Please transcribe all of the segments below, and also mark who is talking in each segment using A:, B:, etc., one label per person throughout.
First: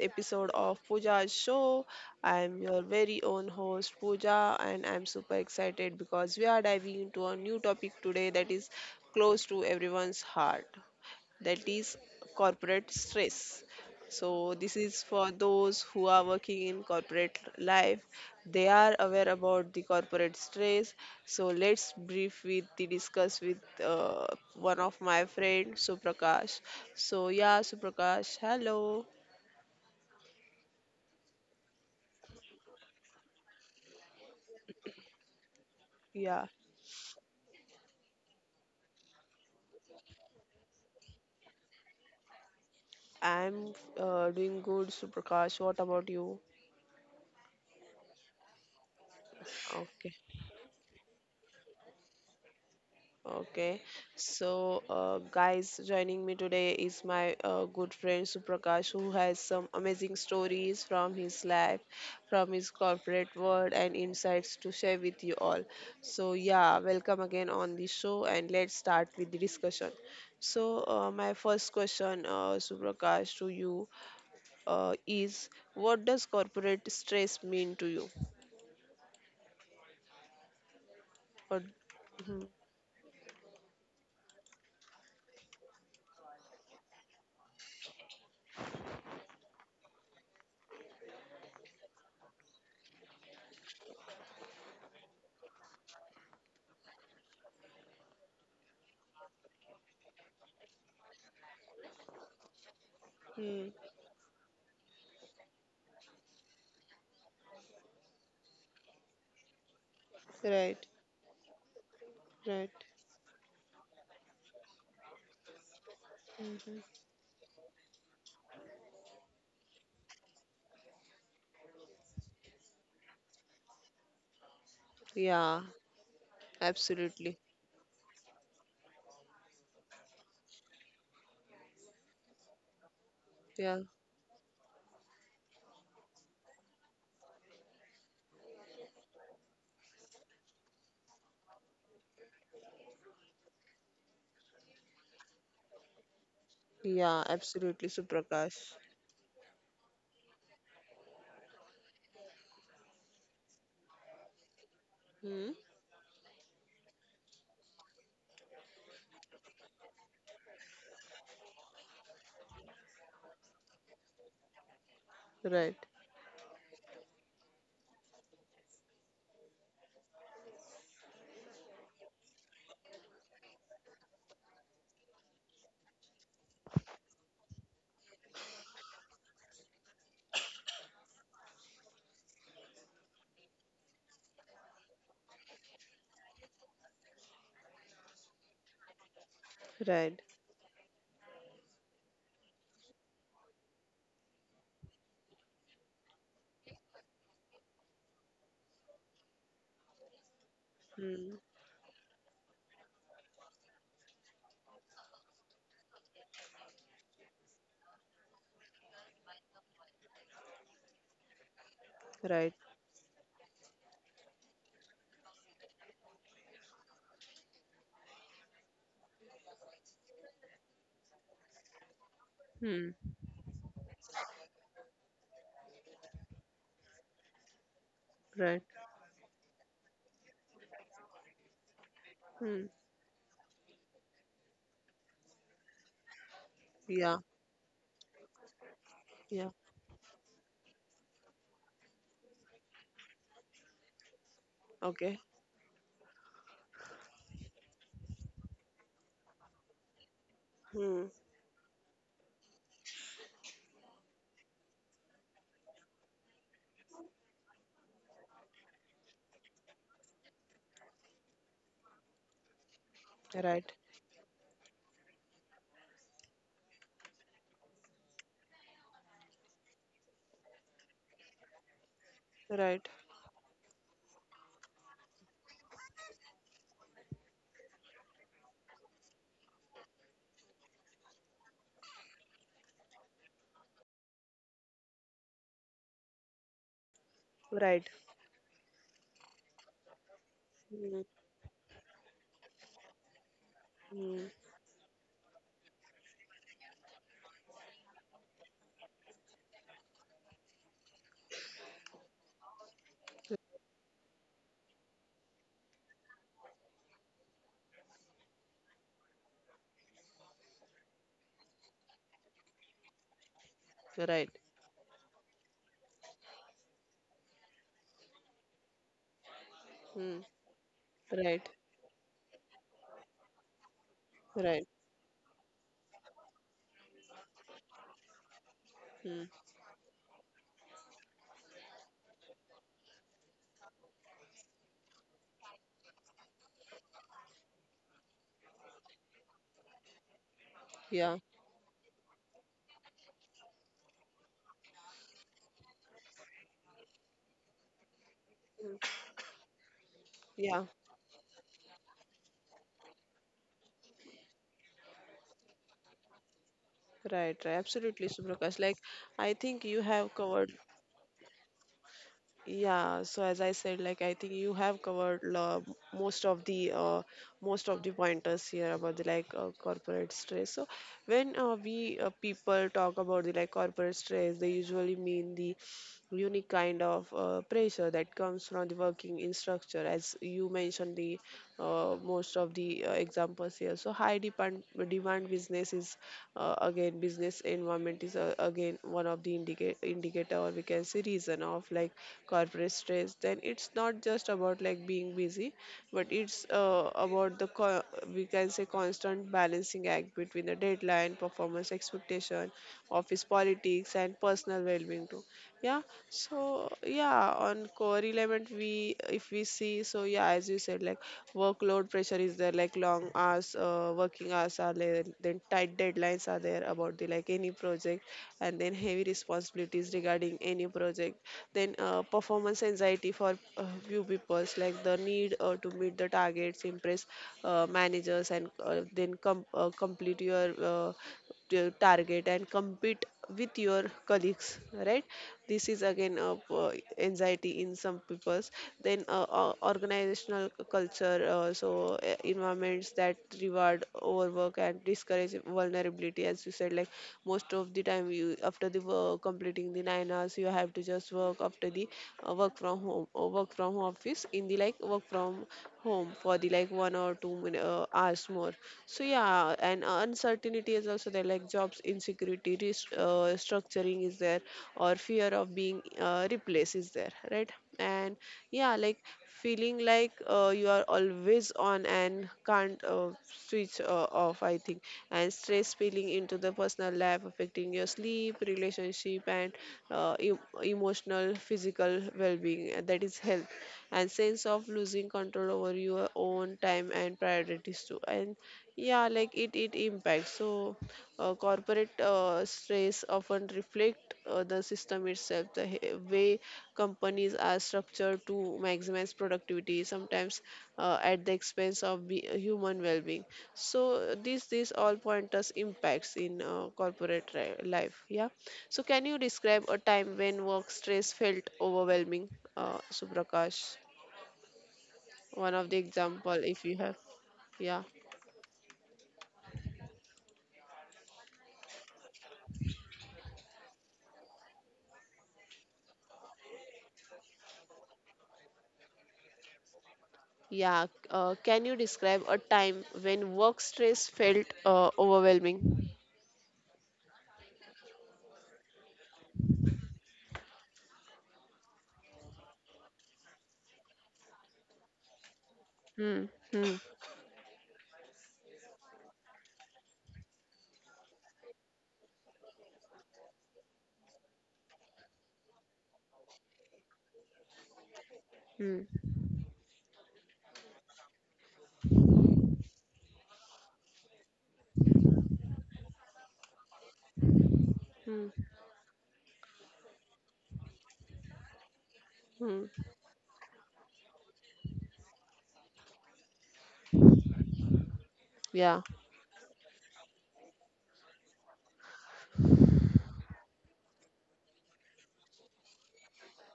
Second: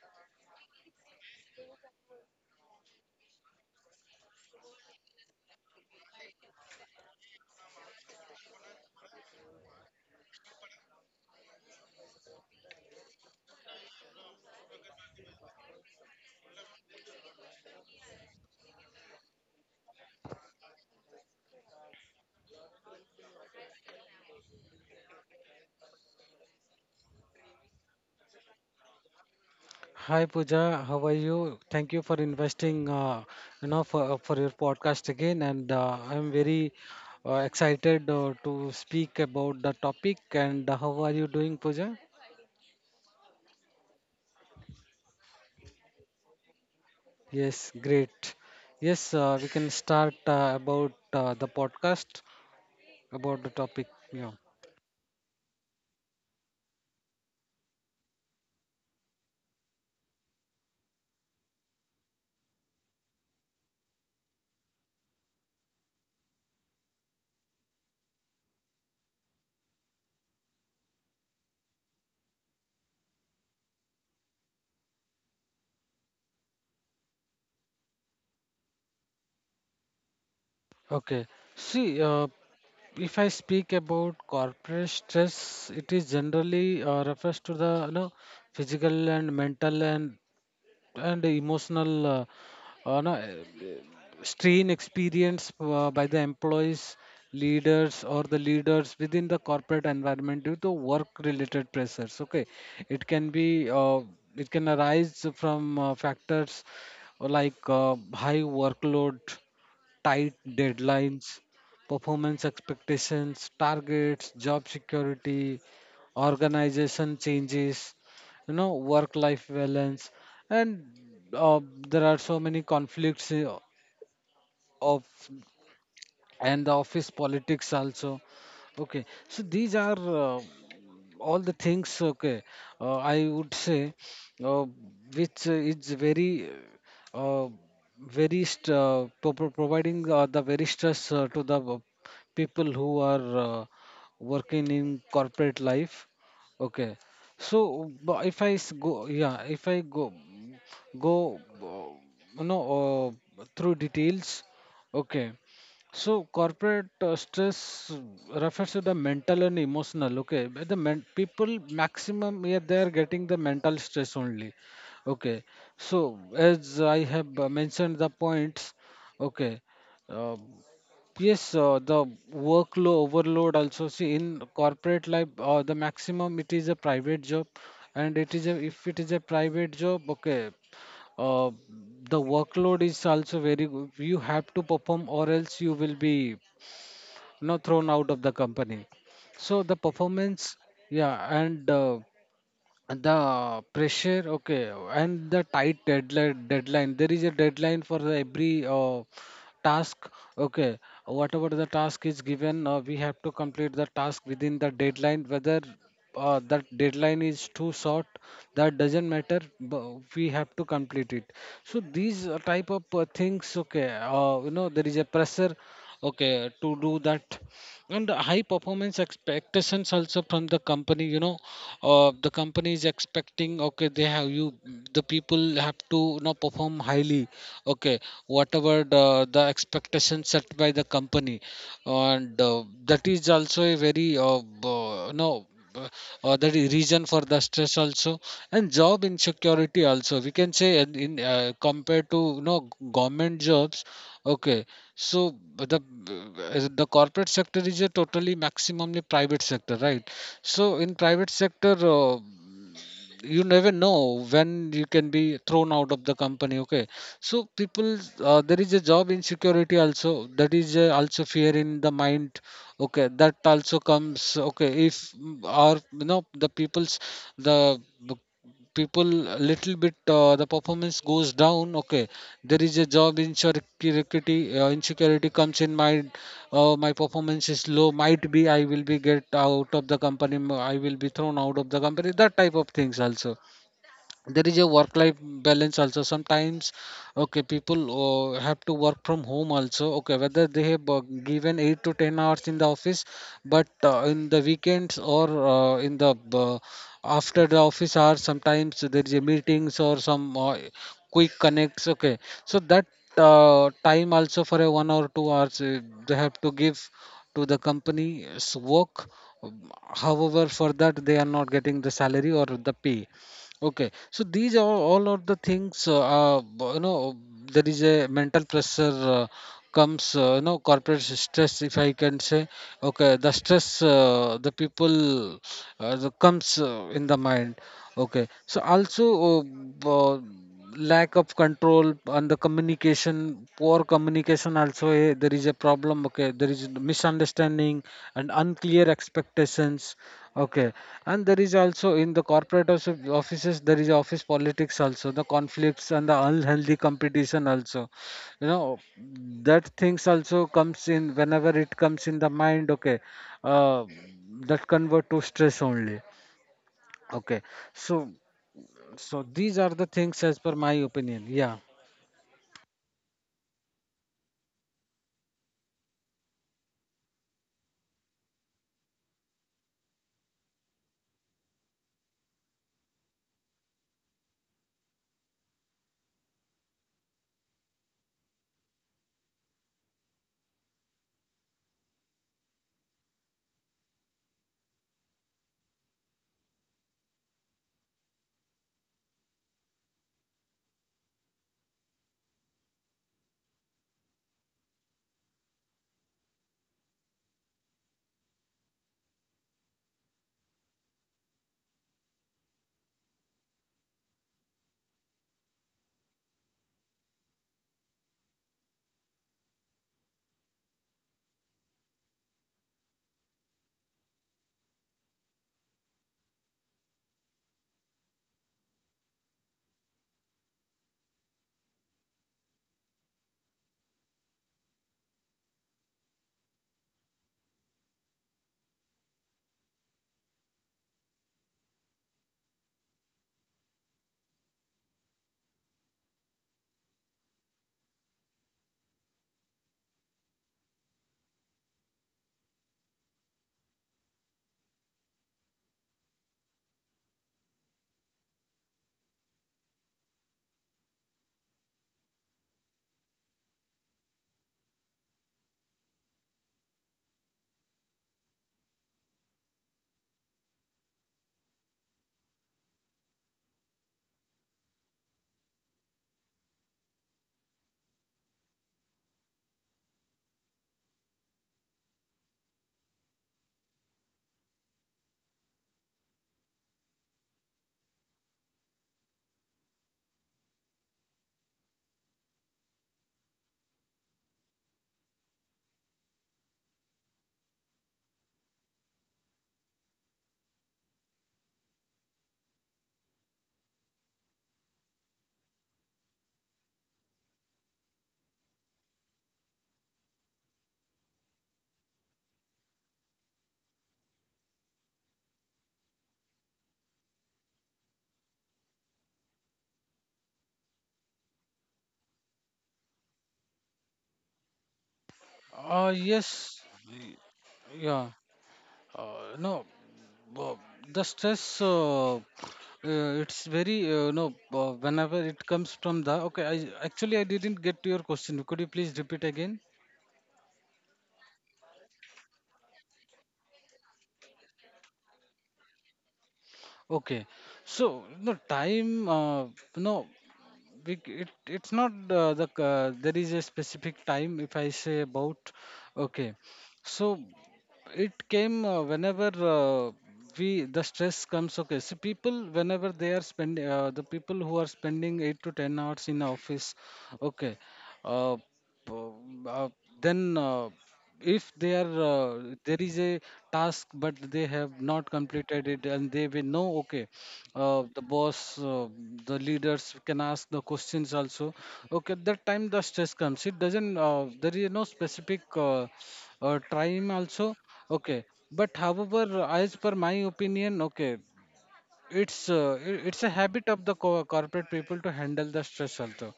A: episode of Pooja's show. I'm your very own host, Pooja, and I'm super excited because we are diving into a new topic today that is close to everyone's heart, that is corporate stress. So this is for those who are working in corporate life. They are aware about the corporate stress. So let's brief with the discuss with uh, one of my friend Suprakash. So yeah, Suprakash, hello.
B: Hi Pooja, how are you? Thank you for investing, for your podcast again, and I'm
A: Yeah,
B: very excited to speak about the topic. And how are you doing, Pooja?
A: I'm doing good, Suprakash. What about you?
B: Yes, great. Yes, we can
A: Okay.
B: start about the podcast about the
A: Okay,
B: topic. Yeah.
A: so guys, joining me today is my good friend Suprakash, who has some amazing stories from his life, from his corporate world, and insights to share with you all. So, yeah, welcome again on the show, and let's start with the discussion. So, my first question, Suprakash, to you is, what does corporate stress mean to you?
B: Okay.
A: Or,
B: See,
A: Mhm.
B: if I speak about corporate stress, it is generally refers to the physical and mental and emotional no, strain experienced by the employees, leaders, or the leaders within the corporate environment due to work-related pressures. Okay, it can
A: Hmm.
B: be uh, it can arise from factors like high workload, tight
A: Right,
B: deadlines,
A: right.
B: performance expectations, targets, job security,
A: Mhm.
B: organization changes, you know, work life balance, and uh, there are so many conflicts of
A: Yeah,
B: and the office
A: absolutely.
B: politics also. Okay, so these are, all the things. Okay, I would
A: Yeah,
B: say, uh, which is very, uh, providing the very stress to the, people who are, working in corporate life. Okay,
A: yeah,
B: so
A: absolutely,
B: bu- if I
A: Suprakash.
B: s- go yeah if I go go uh, you know through details. Okay,
A: Hmm.
B: so corporate stress refers to the mental and emotional. Okay, but people maximum, yeah, they are getting the mental stress only. Okay,
A: Right,
B: so as I have mentioned the points. Okay, uh, yes, the workload overload also. See, in corporate life, the maximum it is a private job, and it is a if it is a private job. Okay, uh, the workload is also very good. You have to perform, or else you will be, thrown out of the company. So the
A: right.
B: performance, yeah, and the pressure, okay, and the tight deadline, there is a deadline for the every task. Okay,
A: Hmm.
B: whatever the task is given, we have to complete the task within the deadline, whether that deadline is too short, that doesn't matter, we have to complete it. So these
A: Right.
B: type of things, okay, you know, there is a pressure, okay, to do that. And high performance expectations also from the company, you know, the company
A: Hmm.
B: is expecting, okay, the people have to, you know, perform highly. Okay,
A: Right.
B: whatever the expectation set by the company, and
A: Hmm.
B: that is also a very, uh, you know uh, that is reason
A: Yeah,
B: for the stress also. And job
A: yeah.
B: insecurity also, we can say, in compared to, you know, government jobs. Okay,
A: Okay.
B: so as the corporate sector is a totally maximumly private sector, right? So in
A: Hmm.
B: private sector, you never know when you can be thrown out of the company. Okay, so people, there is a job insecurity also. That is also fear in the mind, okay, that
A: Right.
B: also comes. Okay, if mm, our you know the people's the the people a little bit, the performance goes down, okay, there is
A: Right.
B: a job insecurity comes in mind. My performance is low, might be I will be get out of the company, I will be thrown out of the company, that type of things also. There is a work life balance also sometimes. Okay,
A: Right.
B: people have to work from home also, okay, whether they have
A: Hmm.
B: given 8 to 10 hours in the office, but
A: Hmm.
B: in the weekends or in the after the office hours, sometimes there is a meetings or some, quick connects. Okay, so that time also for a 1 or 2 hours, they have to give to the company's work. Um, However, for that they are not getting the salary or the pay. Okay,
A: Right.
B: so these are all are the things, you know, there is a mental pressure
A: Hmm.
B: comes, you know, corporate
A: Right.
B: stress, if I can say. Okay, the stress, the
A: Right.
B: people the comes in the mind. Okay, so also,
A: Hmm.
B: lack of control on the communication, poor communication also, there is a problem. Okay, there is misunderstanding and unclear expectations. Okay,
A: Yeah.
B: and there is also in the offices there is office politics also, the conflicts and the unhealthy competition also, you know, that things also
A: Yeah.
B: comes in whenever it comes in the mind. Okay, uh, that convert to stress only.
A: Right. Right.
B: Okay,
A: Absolutely,
B: so
A: Suprakash. Like, I
B: so
A: think
B: these
A: you
B: are the
A: have
B: things
A: covered
B: as per my opinion. Yeah.
A: Yeah, so as I said, like I think you have covered most of the uh, most of the pointers here about the like corporate stress. So when we people talk about the like corporate stress, they usually mean the unique kind of pressure that comes from the working in structure, as you mentioned the most of the examples here. So high demand businesses, again, business environment is, again, one of the indicator, or we can say reason of like corporate stress. Then it's not just about like being busy, but it's we can say constant balancing act between the deadline, performance expectation, office politics, and personal well-being too. Yeah, so yeah, on core element, we, if we see, so yeah, as you said, like workload pressure is there, like long hours, working hours are there, then tight deadlines are there about the like any project, and then heavy responsibilities regarding any project, then performance anxiety for a few people's, like the need to meet the targets, impress managers, and complete your target and compete with your colleagues, right? This is again anxiety in some people's, then organizational culture, environments that reward overwork and discourage vulnerability. As you said, like most of the time, you, after the work, completing the 9 hours, you have to just work after the work from home or work from office, in the like work from home for the like one or two hours more. So yeah, and uncertainty is also there, like jobs insecurity, structuring is there, or fear of being replaced is there, right? And yeah, like feeling like you are always on and can't switch off, I think. And stress spilling into the personal life, affecting your sleep, relationship, and uh, e- emotional, physical well-being, that is health. And sense of losing control over your own time and priorities too. And yeah, like it impacts. So corporate stress often reflect the system itself, the way companies are structured to maximize productivity sometimes at the expense of human well-being. So this all pointers impacts in corporate life. Yeah. So can you describe a time when work stress felt overwhelming, Suprakash? One of the
B: uh
A: example, if you have.
B: yes
A: Yeah,
B: yeah. No uh, the stress, it's very, no whenever it comes from the, okay, I actually I didn't get to your question, could you please repeat again?
A: yeah. Can you describe a time when work stress felt overwhelming?
B: Okay, so no time, no bec- it's not there is a specific time if I say about.
A: Hmm.
B: Okay,
A: Hmm.
B: so it came whenever, we the stress comes, okay, so people whenever they are spending, the people who are spending 8 to 10 hours in office. Okay, uh,
A: Hmm.
B: p- uh, then, if they are, there is a task but they have not completed it and they will know. Okay, uh, the
A: Hmm.
B: boss, uh, the leaders can ask the questions also. Okay, that time the
A: Hmm.
B: stress comes. It doesn't, there is no specific, time also. Okay, but
A: Yeah.
B: however, as per my opinion, okay, it's a habit of the corporate people to handle the stress also.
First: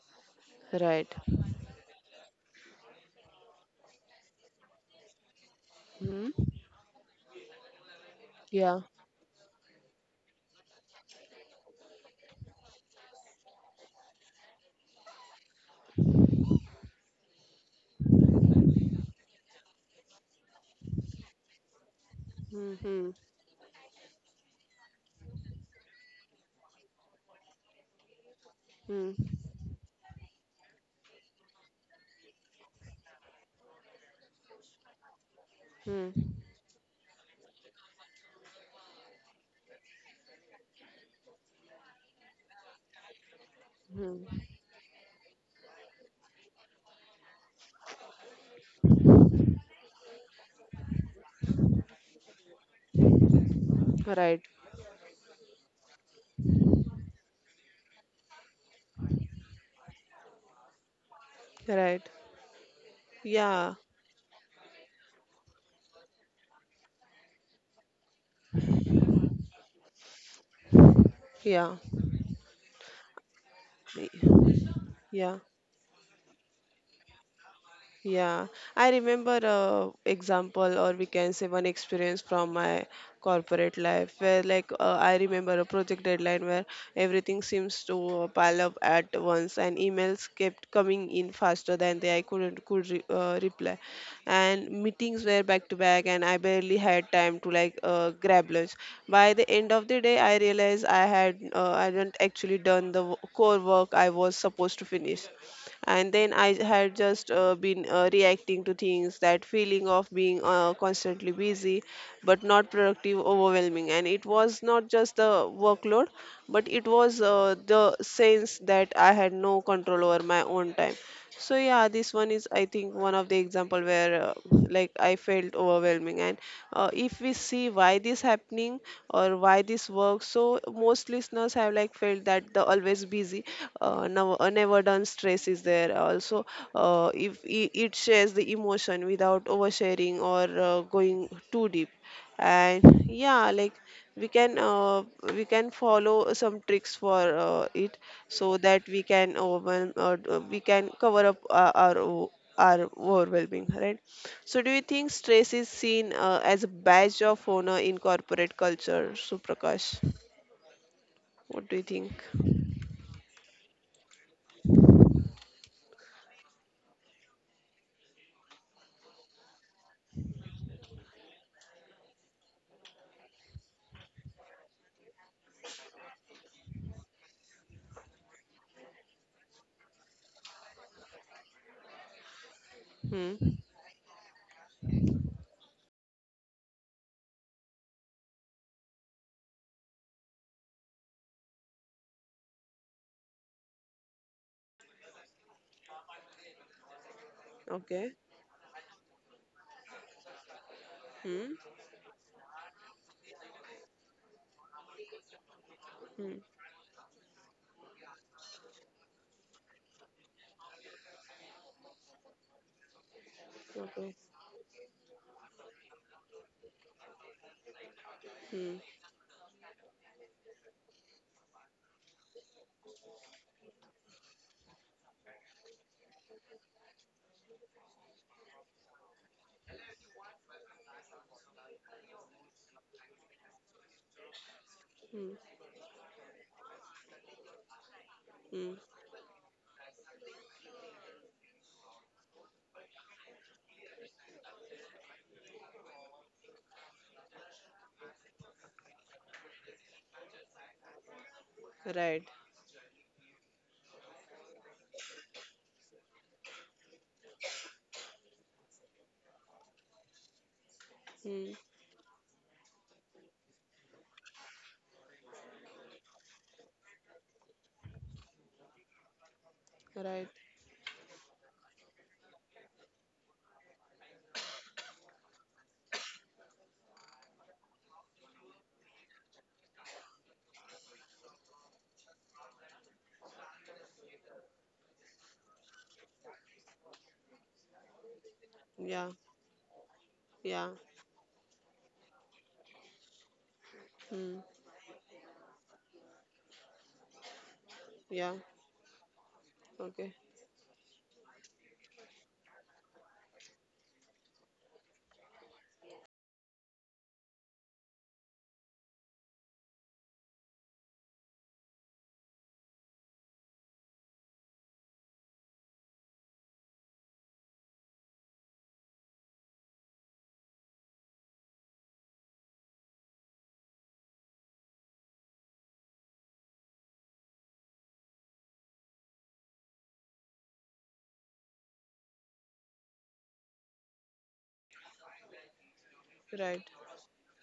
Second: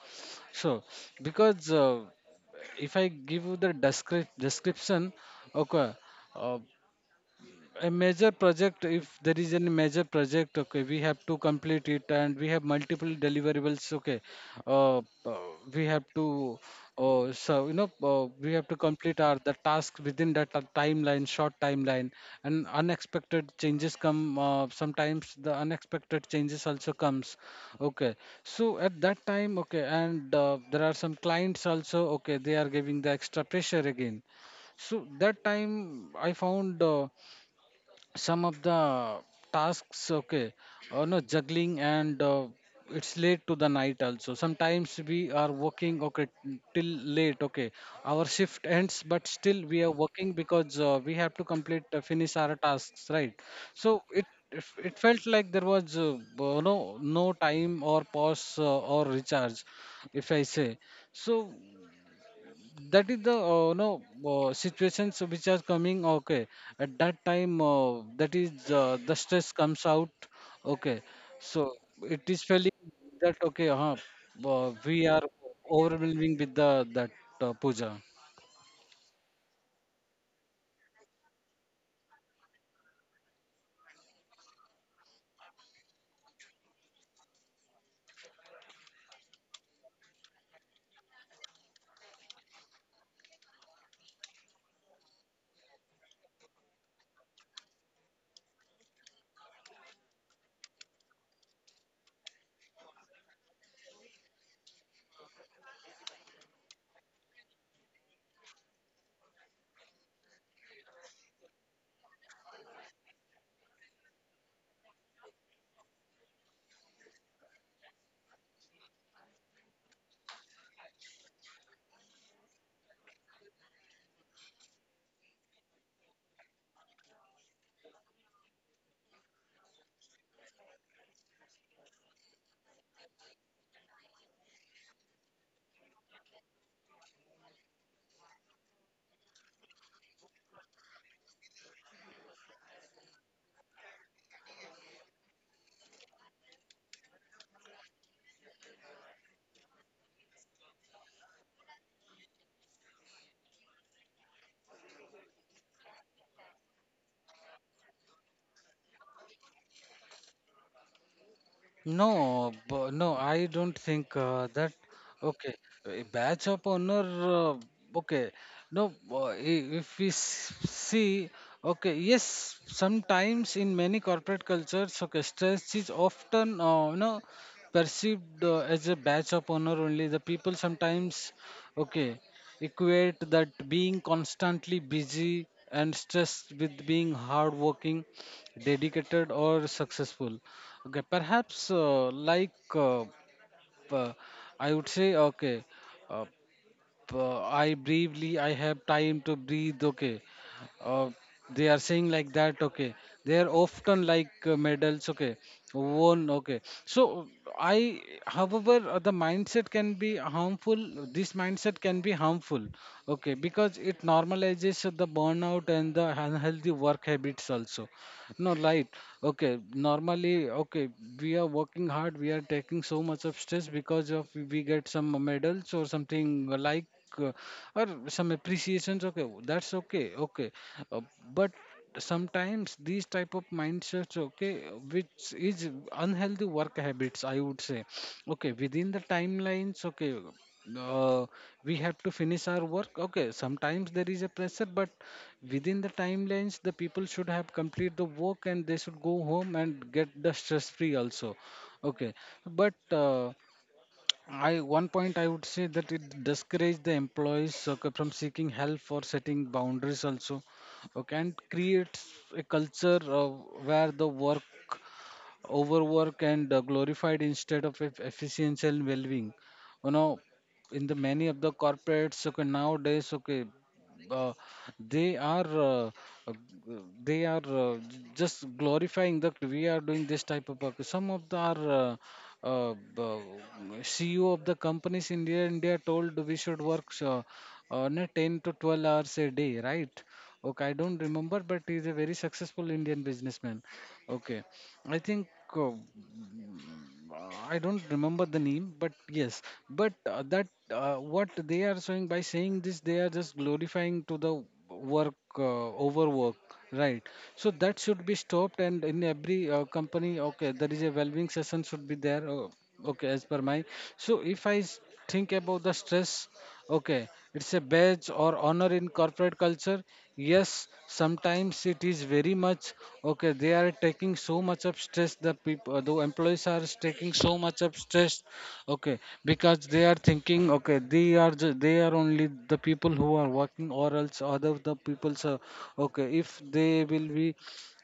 B: So,
A: Right.
B: because if I give you the description, okay.
A: Hmm.
B: uh, a major
A: Yeah.
B: project, if there is any major project, okay, we have to complete it and we have multiple deliverables. Okay, uh, uh, we have to, we have to complete our the task within that timeline, short timeline, and
A: Hmm. Hmm.
B: unexpected changes come, sometimes the unexpected changes also comes. Okay, so at that
A: Hmm.
B: time, okay, and there are some clients also, okay, they are giving the extra pressure again. So that time I
A: Hmm.
B: found, some of the tasks, okay, or no juggling and, it's late to the night also,
A: Hmm.
B: sometimes we are working, okay, till late. Okay, our shift ends but still we are working because we have to complete finish our tasks, right? So it it
A: Right.
B: it felt like there was no no time or pause or recharge, if I say. So
A: Right.
B: that is the, no
A: Yeah.
B: situations which are coming. Okay, at that time, that is the stress comes out. Okay, so
A: Yeah.
B: it is feeling that, okay, we are
A: Yeah.
B: overwhelming with the that, Puja.
A: Yeah, I remember a example, or we can say one experience from my corporate life, where like I remember a project deadline where everything seems to pile up at once, and emails kept coming in faster than they I couldn't could re- reply, and meetings were back to back, and I barely had time to like grab lunch. By the end of the day, I realized I hadn't actually done the core work I was supposed to finish, and then I had just been reacting to things. That feeling of being constantly busy but not productive, overwhelming. And it was not just the workload, but it was the sense that I had no control over my own time. So yeah, this one is, I think, one of the example where like I felt overwhelming. And if we see why this happening or why this works, so most listeners have like felt that the always busy, never done stress is there also. If I- it shares the emotion without oversharing or going too deep. And yeah, like we can uh, we can follow some tricks for it, so that we can overwhelm or we can cover up our overwhelming, right? So do you think stress is seen as a badge of honor in corporate culture, Suprakash? What do you think?
B: No, no, I don't think that. Okay, a badge of honor. Okay, no, if see, okay, yes, sometimes in many corporate cultures, okay, stress is often, you know, perceived as a badge of honor only. The people sometimes, okay, equate that
A: Hmm.
B: being constantly busy and stressed with being hardworking, dedicated, or successful. Okay, perhaps uh, I would say, okay, uh, I
A: Okay.
B: briefly I have time to breathe. Okay, uh, they
A: Hmm.
B: are saying like that. Okay, they are often like, medals. Okay, won.
A: Hmm.
B: Okay, so I, however, the mindset can be harmful. This mindset can be harmful. Okay, because it
A: Okay.
B: normalizes the burnout and the unhealthy work habits also. No, right.
A: Hmm.
B: Okay. Normally, okay, we are working hard. We are taking so much of stress because of we get some medals or something like, uh, or some appreciations. Okay, that's okay. Okay, uh, but sometimes these type of mindsets, okay, which
A: Hmm.
B: is unhealthy work habits, I would say. Okay,
A: Hmm.
B: within the timelines. Okay. Uh, we have to finish our work, okay, sometimes there is a pressure, but within the timelines the people should have complete the work and they should go home and get the stress free also. Okay,
A: Right.
B: but uh, I one point I would say that it discourages the employees, okay, from seeking help for setting boundaries also. Okay, and
A: Hmm.
B: creates a culture where the work overwork and, glorified instead of efficiency and well-being. You know,
A: Right.
B: in the many of the corporates, okay, nowadays, okay, uh, they are uh, uh, they are j- just glorifying that we are doing this type of work. Some of the are. Uh, uh, CEO of the companies in India told we should work on a 10 to 12 hours a
A: Yeah.
B: day, right? Okay, I
A: Yeah.
B: don't remember, but he's a very successful Indian businessman. Okay,
A: Hmm.
B: I think, uh, I don't remember the
A: Yeah.
B: name, but yes, but
A: Okay.
B: that, what they are showing by saying this, they are just glorifying to the work, overwork, right? So that should be stopped, and in every company, okay, there is a well-being session should be there, okay, as per my. So if I s- Think about the stress. Okay, it's a badge or honor in corporate culture. Yes, sometimes it is very much okay. They are taking so much of stress. The people, the employees are taking so much of stress. Okay, because they are thinking, okay, they are only the people who are working, or else other the people are, okay, if they
A: Right.
B: will be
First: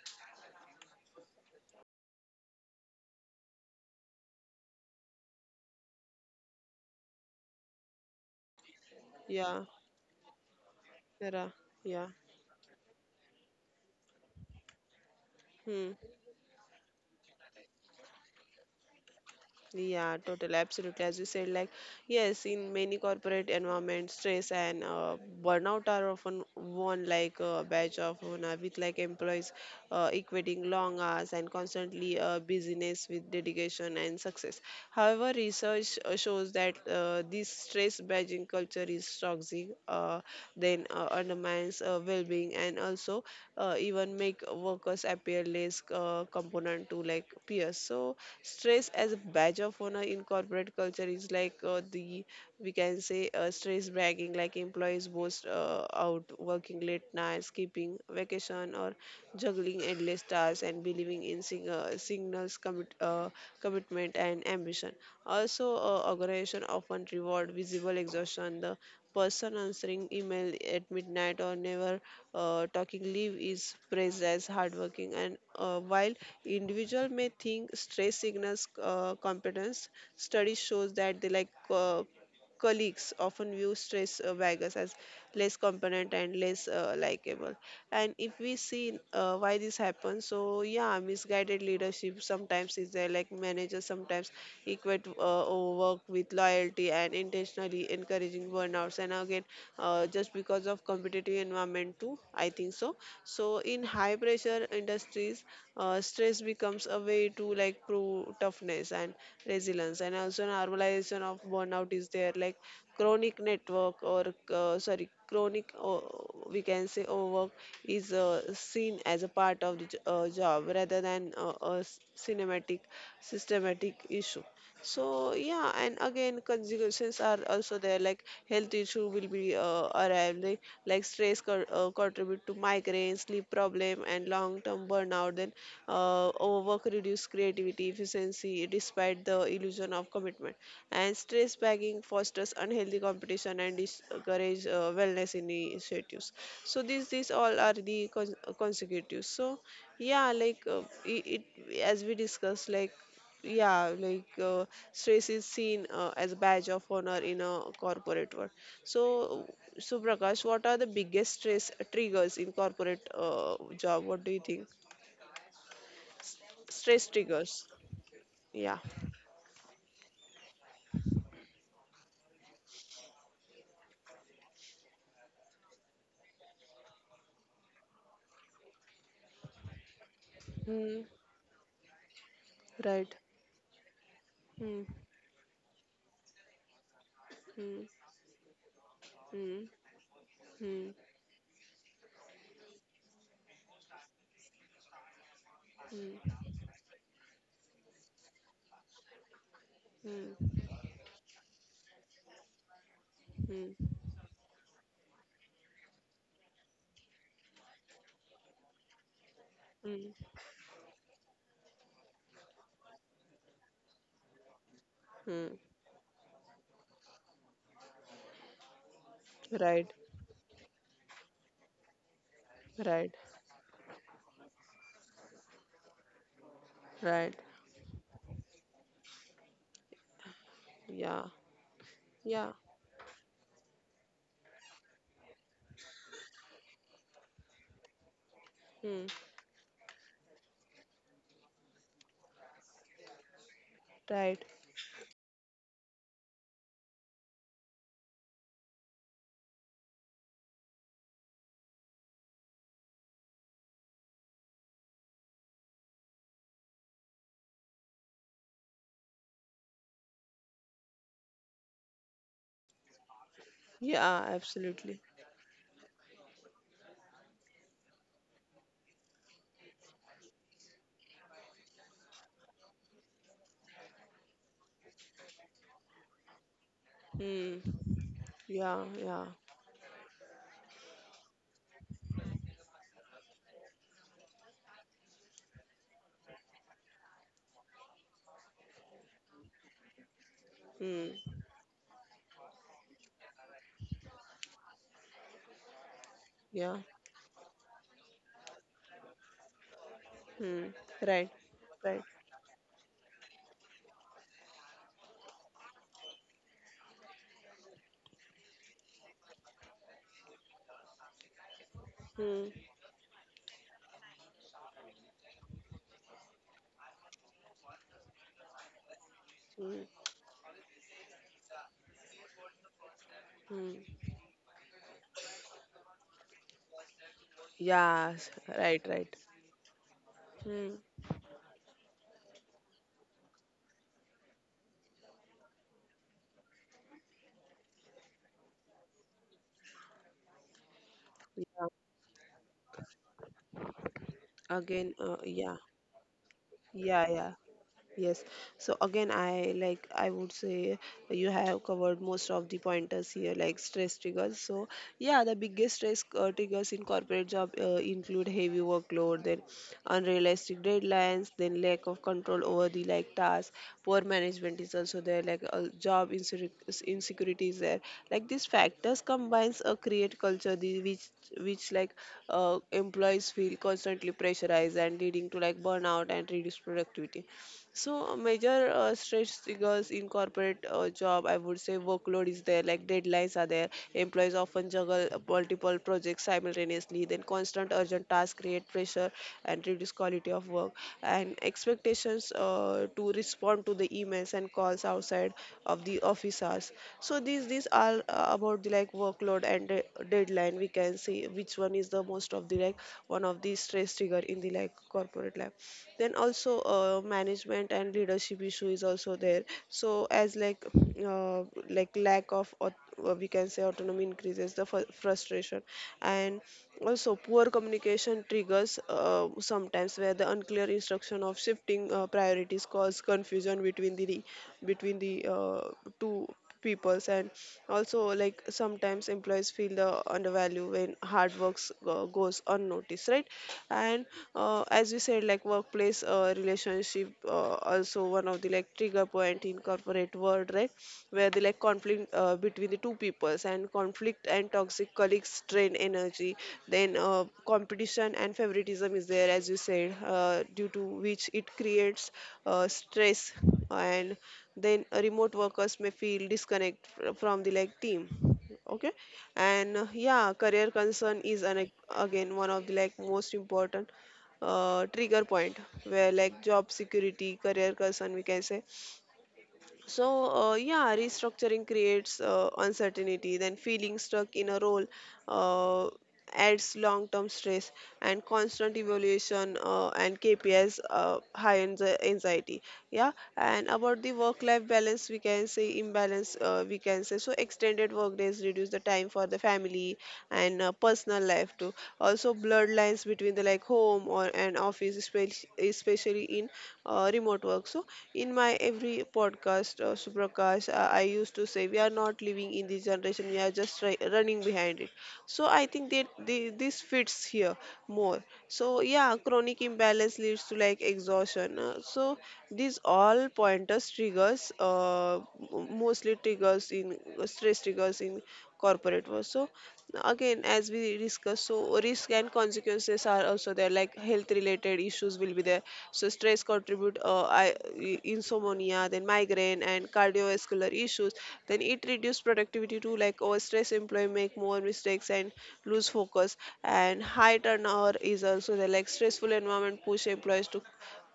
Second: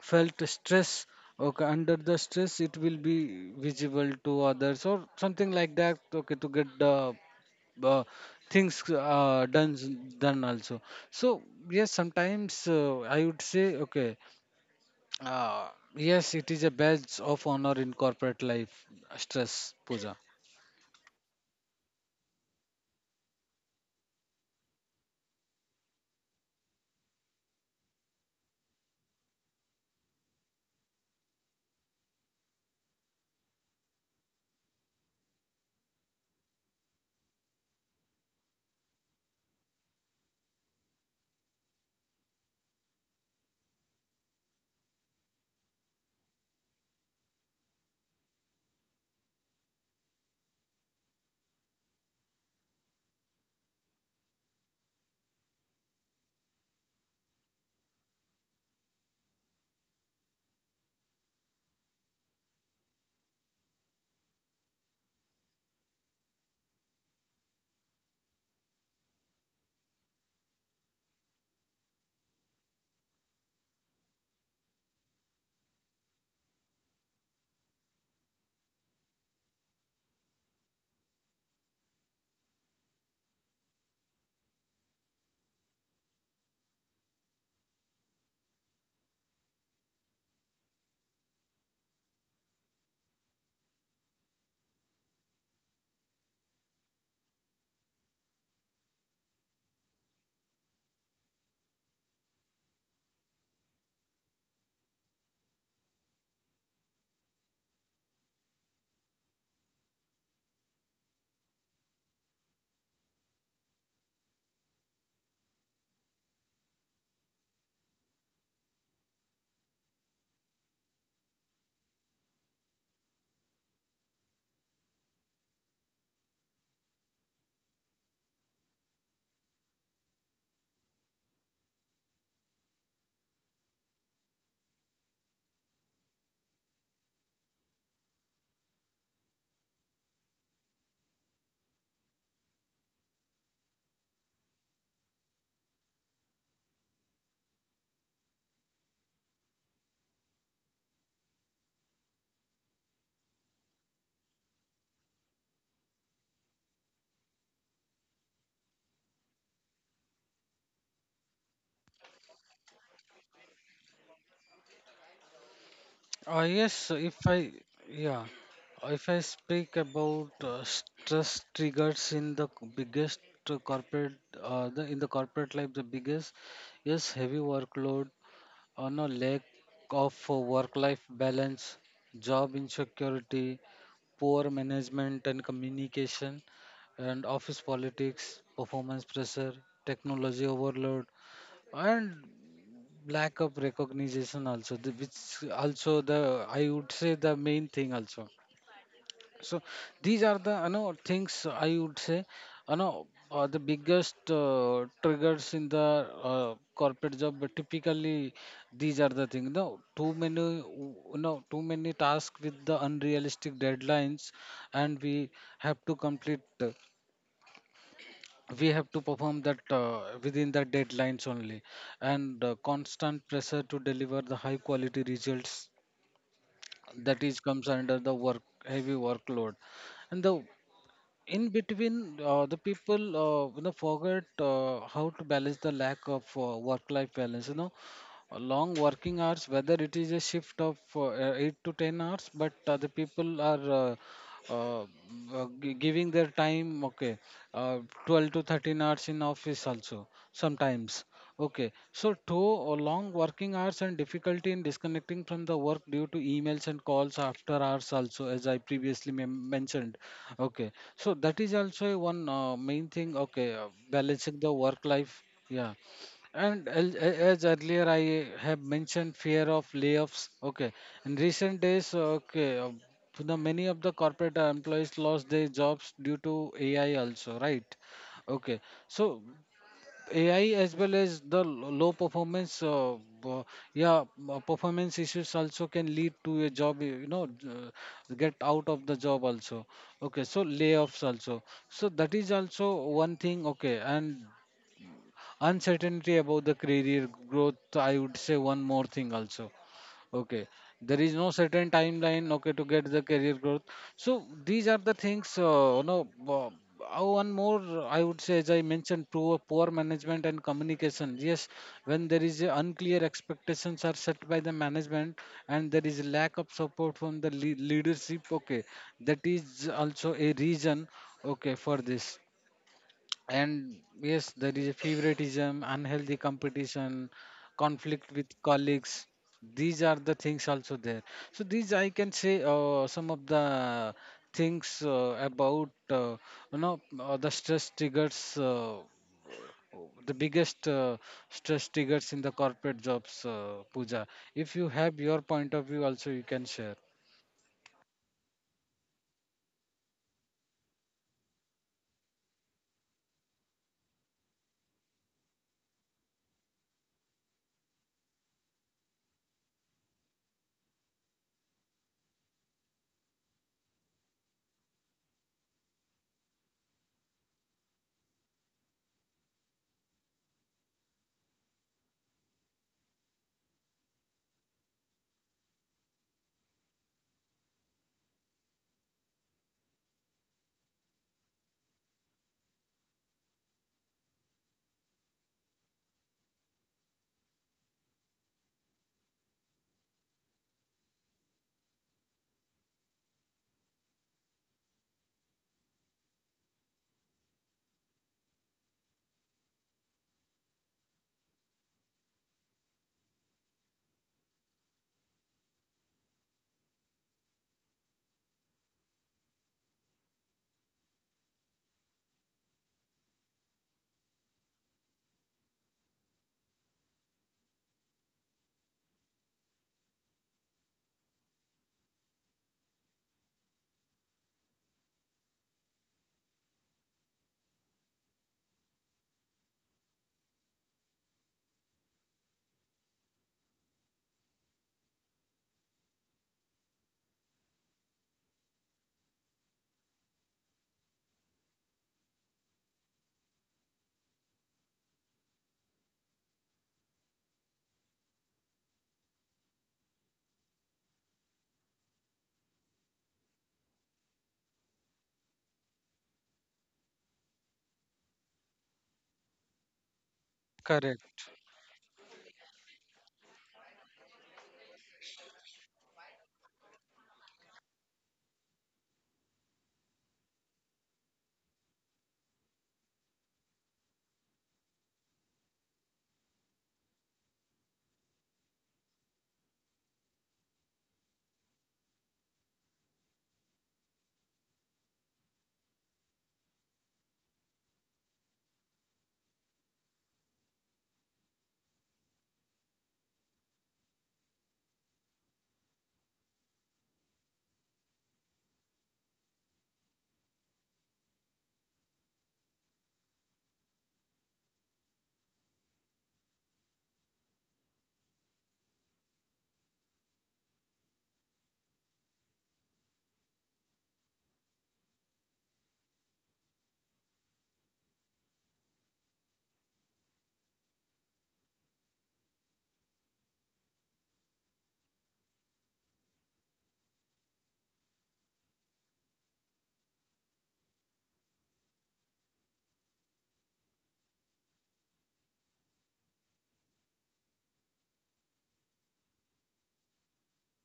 B: felt stress. Okay, under the stress, it will be visible to others or something like that. Okay, to get the uh, things
A: Yeah.
B: done done also So
A: Yeah.
B: yes,
A: Yeah.
B: sometimes I would say okay, uh,
A: Hmm.
B: yes, it is a badge of honor in corporate life. Stress. Puja.
A: Yeah, totally. Absolutely. As you said, like, yes, in many corporate environments, stress and burnout are often worn like a badge of honor, with like employees equating long hours and constantly busyness with dedication and success. However, research shows that this stress badging culture is toxic. Then undermines well-being, and also even make workers appear less component to like peers. So stress as a badge of honor in corporate culture is like the, we can say, stress bragging, like employees boast out working late nights, keeping vacation, or juggling endless tasks, and believing in signals, commitment and ambition. Also organization often reward visible exhaustion, the person answering email at midnight or never talking leave is praised as hardworking. And while individual may think stress signals competence, study shows that they, like colleagues, often view stress baggers as less competent and less likable. And if we see why this happens, so yeah, misguided leadership sometimes is there, like managers sometimes equate work with loyalty and intentionally encouraging burnouts. And again, just because of competitive environment too, I think. So, so so in high pressure industries, stress becomes a way to like prove toughness and resilience. And also normalization of burnout is there, like chronic network, or sorry, chronic we can say overwork is seen as a part of the job rather than cinematic, systematic issue. So yeah, and again, consequences are also there. Like health issue will be arrive. Like stress contribute to migraine, sleep problem, and long-term burnout. Then overwork reduce creativity, efficiency, despite the illusion of commitment. And stress bagging fosters unhealthy competition and discourage wellness initiatives. So these all are the consecutives. So yeah, like it, as we discussed, like yeah, like stress is seen as a badge of honor in a corporate world. So, so Prakash, what are the biggest stress triggers in corporate job? What do you think?
B: Yes.
A: Stress
B: If I
A: triggers.
B: yeah,
A: Yeah.
B: if I speak about stress triggers in biggest corporate, the in the corporate life, the biggest is heavy workload on no, lack of work
A: Hmm.
B: life balance, job
A: Right.
B: insecurity, poor
A: Hmm.
B: management and communication, and office
A: Hmm.
B: politics, performance
A: Hmm.
B: pressure, technology
A: Hmm.
B: overload, and lack of recognition also, which also
A: Hmm.
B: the, I would say, the main thing also. So these
A: Hmm.
B: are the you know things I would say, you know the
A: Mm,
B: biggest triggers in the corporate job. But typically these are the things. No,
A: mm,
B: too many you know too many tasks with the unrealistic deadlines, and we
A: mm.
B: have to complete. We have to perform that
A: Right,
B: within the deadlines only, and
A: right,
B: constant pressure to deliver the high quality results
A: right.
B: that is comes under the work, heavy workload. And the
A: Yeah,
B: in between,
A: yeah.
B: the people you know forget how to balance the lack of work-life balance. You know, long
A: Hmm.
B: working hours, whether it is a shift of 8 to 10 hours, but the people are
A: Right.
B: giving their time, okay, uh, 12 to 13 hours in office also sometimes. Okay, so two. Long working hours and difficulty in disconnecting from the work due to emails and calls after hours also, as I previously mentioned. Okay, so that is also a one main thing, okay,
A: Yeah,
B: balancing the
A: absolutely.
B: work life. Yeah, and as earlier I have mentioned, fear of layoffs. Okay, in recent days, okay, the many of the corporate employees lost their jobs due to AI
A: Hmm.
B: also, right?
A: Yeah,
B: Okay,
A: yeah.
B: so AI as well as low performance, uh, yeah, performance issues also can lead to a job, you know, get out of the job also. Okay, so
A: Hmm.
B: layoffs also. So that is also one thing. Okay, and uncertainty about
A: Yeah.
B: the career growth, I would say one more thing also. Okay,
A: Hmm.
B: there
A: Right.
B: is no certain
A: Right.
B: timeline, okay, to get the career growth. So these are the things no one more I would say, as I mentioned, poor management and communication. Yes, when
A: Hmm.
B: there is a unclear expectations are set by the management and there is lack of support from the leadership, okay, that
A: Hmm.
B: is also a reason, okay, for this.
A: Hmm.
B: And yes, there is a favoritism, unhealthy competition,
A: Yes.
B: conflict with
A: Right. Right.
B: colleagues. These are the
A: Hmm.
B: things also there. So these I can say some of the things about you know the stress triggers, the biggest
A: Yeah.
B: stress triggers in the corporate jobs, Puja,
A: Again.
B: if you have
A: Yeah.
B: your point of view also, you can
A: Yeah.
B: share.
A: Yeah. Yes. So again, I, like I would say, you have covered most of the pointers here, like stress triggers. So yeah, the biggest stress triggers in corporate job include heavy workload, then unrealistic deadlines, then lack of control over the like tasks, poor management is also there, like job insecurity is there. Like these factors combines a create culture, the, which like employees feel constantly pressurized and leading to like burnout and reduced productivity. So a major stress triggers in corporate job, I would say workload is there, like deadlines are there. Employees often juggle multiple projects simultaneously. Then constant urgent tasks create pressure and reduce quality of work. And expectations to respond to the emails and calls outside of the office hours. So these are about the like workload and deadlines line we can see which one is the most of the like one of the stress trigger in the like corporate life. Then also management and leadership issue is also there. So as uh, like lack of au- We can say autonomy increases the frustration, and also poor communication triggers sometimes, where the unclear instruction of shifting priorities cause confusion between the between the uh, two peoples. And also, like, sometimes employees feel the undervalue when hard works goes unnoticed, right? And as we said, like, workplace relationship also one of the like trigger point in corporate world, right, where the like conflict between the two peoples, and conflict and toxic colleagues drain energy. Then competition and favoritism is there, as you said, due to which it creates stress. And then remote workers may feel disconnect from the like team, okay. And yeah, career concern is
B: Correct.
A: again one of the like most important trigger point, where, like, job security, career concern we can say. So, yeah, restructuring creates uncertainty, then feeling stuck in a role uh, adds long term stress, and constant evaluation and KPIs high anxiety. Yeah, and about the work life balance, we can say imbalance, we can say. So extended workdays reduce the time for the family and personal life too. Also, bloodlines between the like home or and office, especially in remote work. So, in my every podcast or supercast, I used to say we are not living in this generation; we are just running behind it. So I think that this fits here more. So yeah, chronic imbalance leads to like exhaustion. So these all pointers triggers m- mostly triggers in stress triggers in corporate work. So again, as we discuss, so risk and consequences are also there, like health related issues will be there. So stress contribute insomnia, then migraine and cardiovascular issues. Then it reduce productivity too, like over stress employee make more mistakes and lose focus. And high turnover is also there, like stressful environment push employees to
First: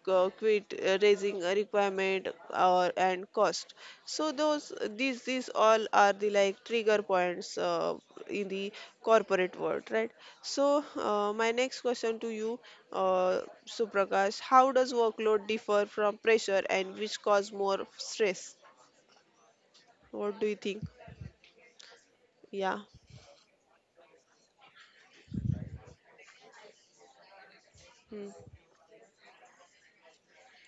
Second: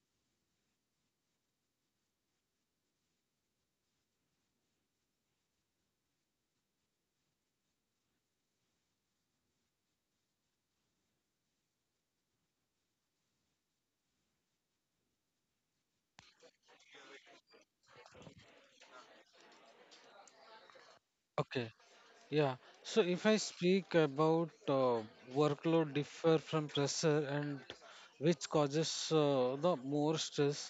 A: quit, raising a requirement or and cost. So those these all are the like trigger points in the corporate world, right? So my next question to you, uh, Suprakash: how does workload differ from pressure, and which cause more stress? What do you think?
B: Okay. Yeah.
A: Yeah.
B: So if I speak about workload differ from pressure and
A: Hmm.
B: which causes the more stress.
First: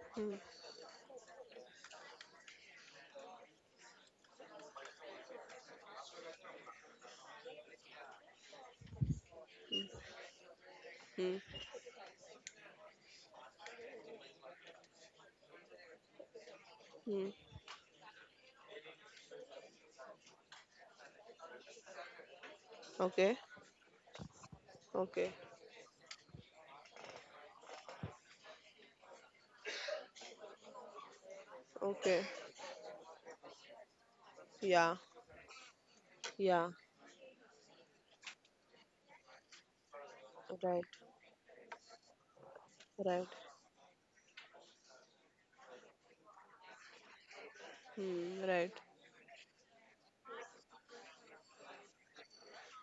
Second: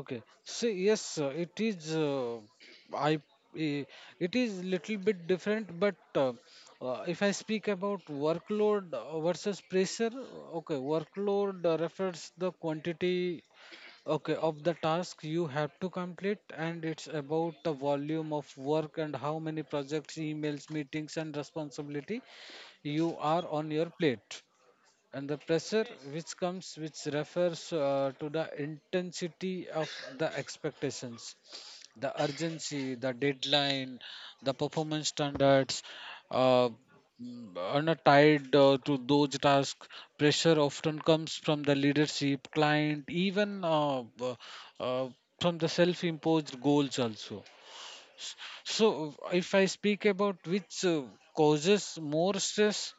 B: Okay.
A: Hmm.
B: So yes, it is. I. i- It is little bit different, but uh, if I speak about workload versus pressure, okay,
A: Hmm.
B: workload refers the quantity, okay, of the tasks you have to complete, and it's
A: Hmm.
B: about the volume of work and how many projects, emails, meetings, and responsibility you are
A: Okay.
B: on your plate. And the
A: Okay.
B: pressure which comes, which refers to the intensity of the expectations, the
A: Okay.
B: urgency, the deadline, the performance
A: Yeah,
B: standards, uh,
A: yeah,
B: are not tied to those tasks. Pressure often
A: right,
B: comes from the leadership, client,
A: right.
B: even uh, from the self imposed goals also.
A: Hmm. Right,
B: So, if I speak about which causes more stress,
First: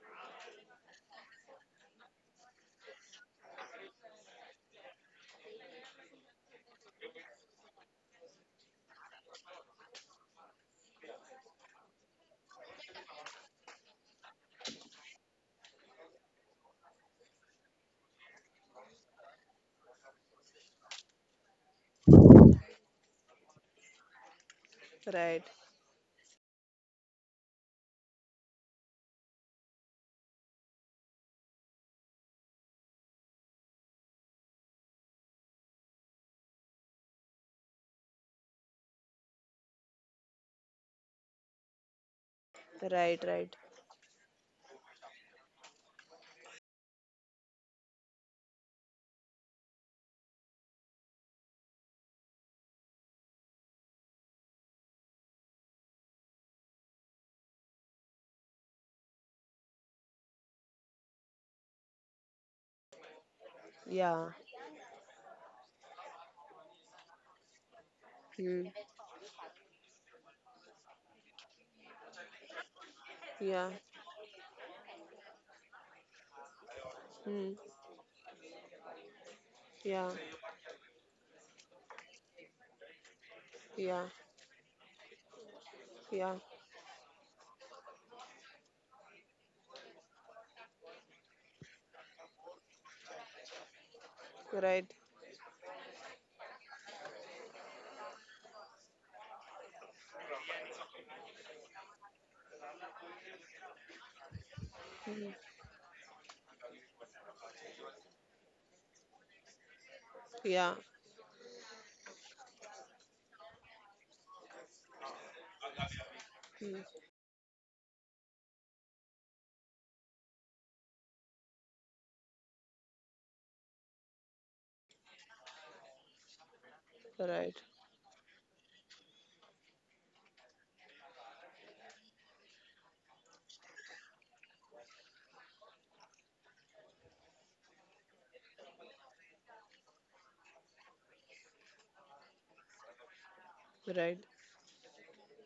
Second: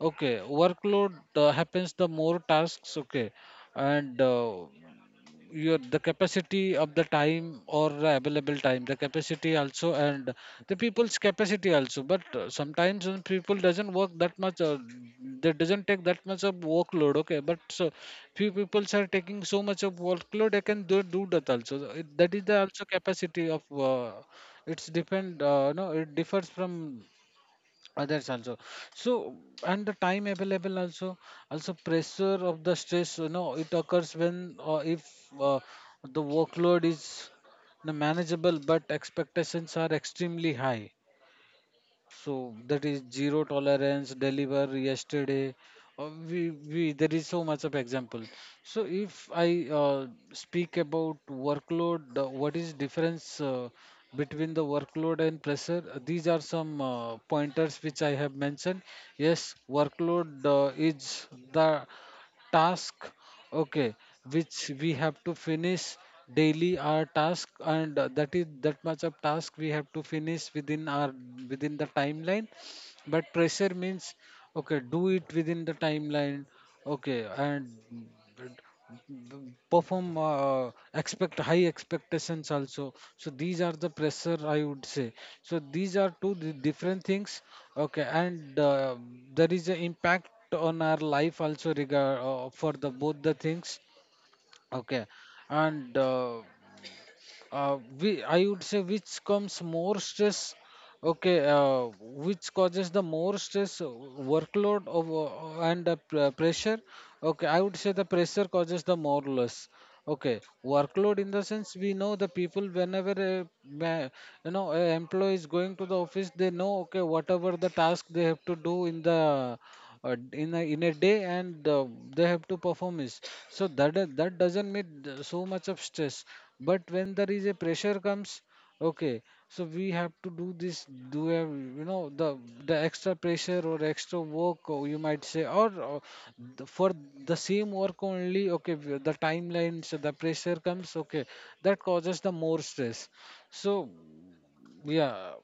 B: okay, workload happens the more tasks, okay, and your the capacity of the time or the available time, the capacity also, and the people's capacity also, but sometimes when people doesn't work that much or they doesn't take that much of workload, okay, but so few peoples are taking so much of workload, they can do, do that also. So, it, that is the also capacity of it's depend
A: right.
B: no, it differs from others also. So and the time available also, also pressure of the stress, you know, it occurs when if uh, the workload is, you know, manageable but expectations are extremely high. So that is
A: Right,
B: zero
A: right.
B: tolerance, deliver yesterday. We there is so much of example. So if I speak about workload, what is difference between the workload and pressure? These are some pointers which I have mentioned. Yes, workload is the task, okay,
A: Yeah.
B: which we have to finish daily, our task, and that is
A: Hmm.
B: that much of task we have to finish within our within the timeline. But pressure
A: Yeah.
B: means, okay, do it within the timeline. Okay,
A: Hmm.
B: and
A: Yeah.
B: perform, expect high expectations also. So these are the
A: Yeah.
B: pressure, I would say. So these are
A: Yeah.
B: two different things. Okay, and there is an impact on our life also regard for the both the things.
A: Right.
B: Okay, and I would say which comes more stress. Okay, which causes the more stress, workload of,
A: Hmm.
B: and the pressure. Okay, I would say the pressure causes the more loss. Okay,
A: Yeah.
B: workload in the sense we know the people whenever a, you know, a employee is going to the office, they
A: Hmm.
B: know okay whatever the task they have to do in the in a day, and they have to perform is. So that doesn't mean so much of stress. But when there is
A: Right.
B: a pressure comes, okay, so we have to do this, do a, you know, the extra pressure or extra work, or you might say, or the, for the same work only. Okay, the timelines, so the pressure comes. Okay, that causes the more stress. So
A: Right.
B: yeah,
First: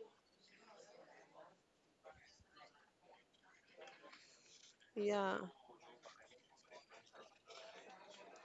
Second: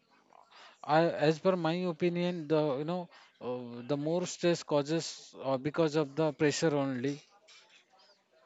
B: I, as per my opinion, the you know, the more stress causes
A: Yeah,
B: because of the pressure only,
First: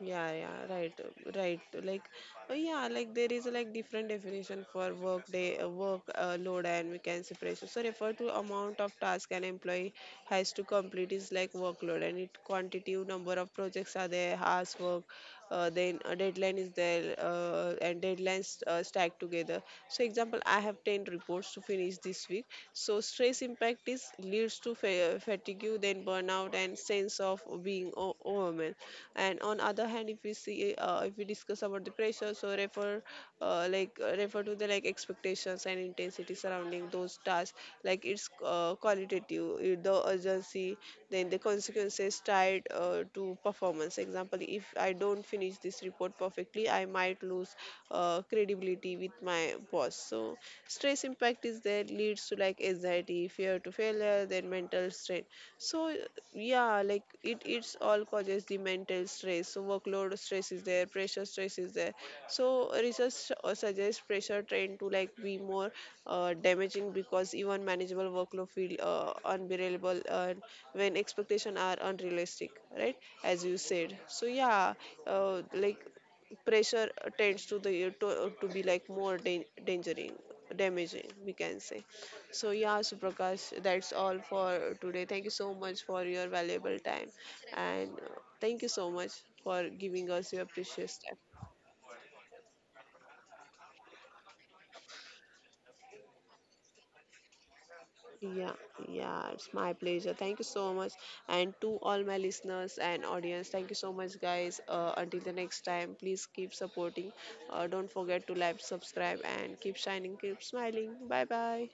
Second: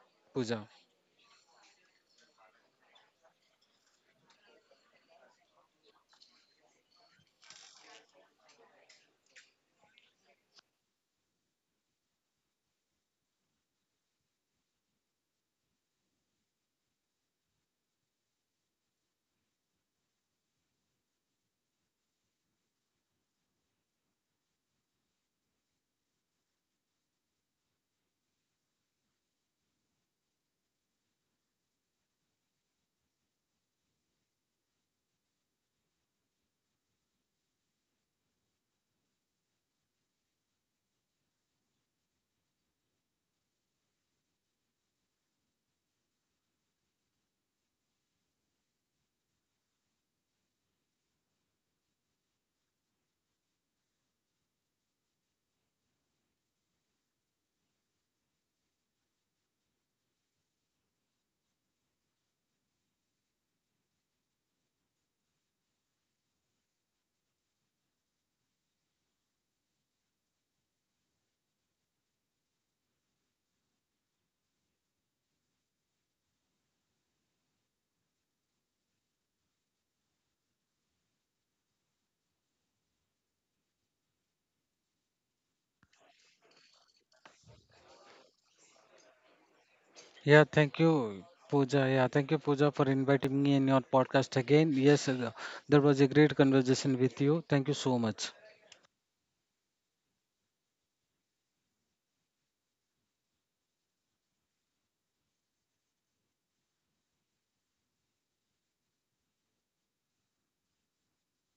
A: yeah, yeah,
B: Puja.
A: right, right, like, yeah, like there is like different definition for work day work load, and we can separation. So refer to amount of task an employee has to complete is like workload, and it quantitative number of projects are there, hours work, then a deadline is there, and deadlines stacked together. So example, I have 10 reports to finish this week. So stress impact is leads to fatigue, then burnout and sense of being overwhelmed. And on other hand, if we see, if we discuss about the pressure, so refer refer to the like expectations and intensity surrounding those tasks, like it's qualitative, the urgency, then the consequences tied to performance. Example, if I don't finish this report perfectly, I might lose credibility with my boss. So stress impact is there, leads to like anxiety, fear to failure, then mental strain. So yeah, like it's all causes the mental stress. So workload stress is there, pressure stress is there. So research suggests pressure train to like be more damaging, because even manageable workload feel unbearable when expectations are unrealistic, right? As you said. So yeah, like pressure tends to to be like more dangerous, damaging, we can say. So yeah, Suprakash, that's all for today. Thank you so much for your valuable time, and thank you so much for giving us
B: Yeah,
A: your
B: thank
A: precious
B: you,
A: time.
B: Pooja. Yeah, thank you, Pooja, for inviting me in your podcast again. Yes, there was a great conversation with you. Thank you so much.
A: Yeah, yeah, it's my pleasure. Thank you so much. And to all my listeners and audience, thank you so much, guys. Until the next time, please keep supporting. Don't forget to like, subscribe, and keep shining, keep smiling. Bye bye.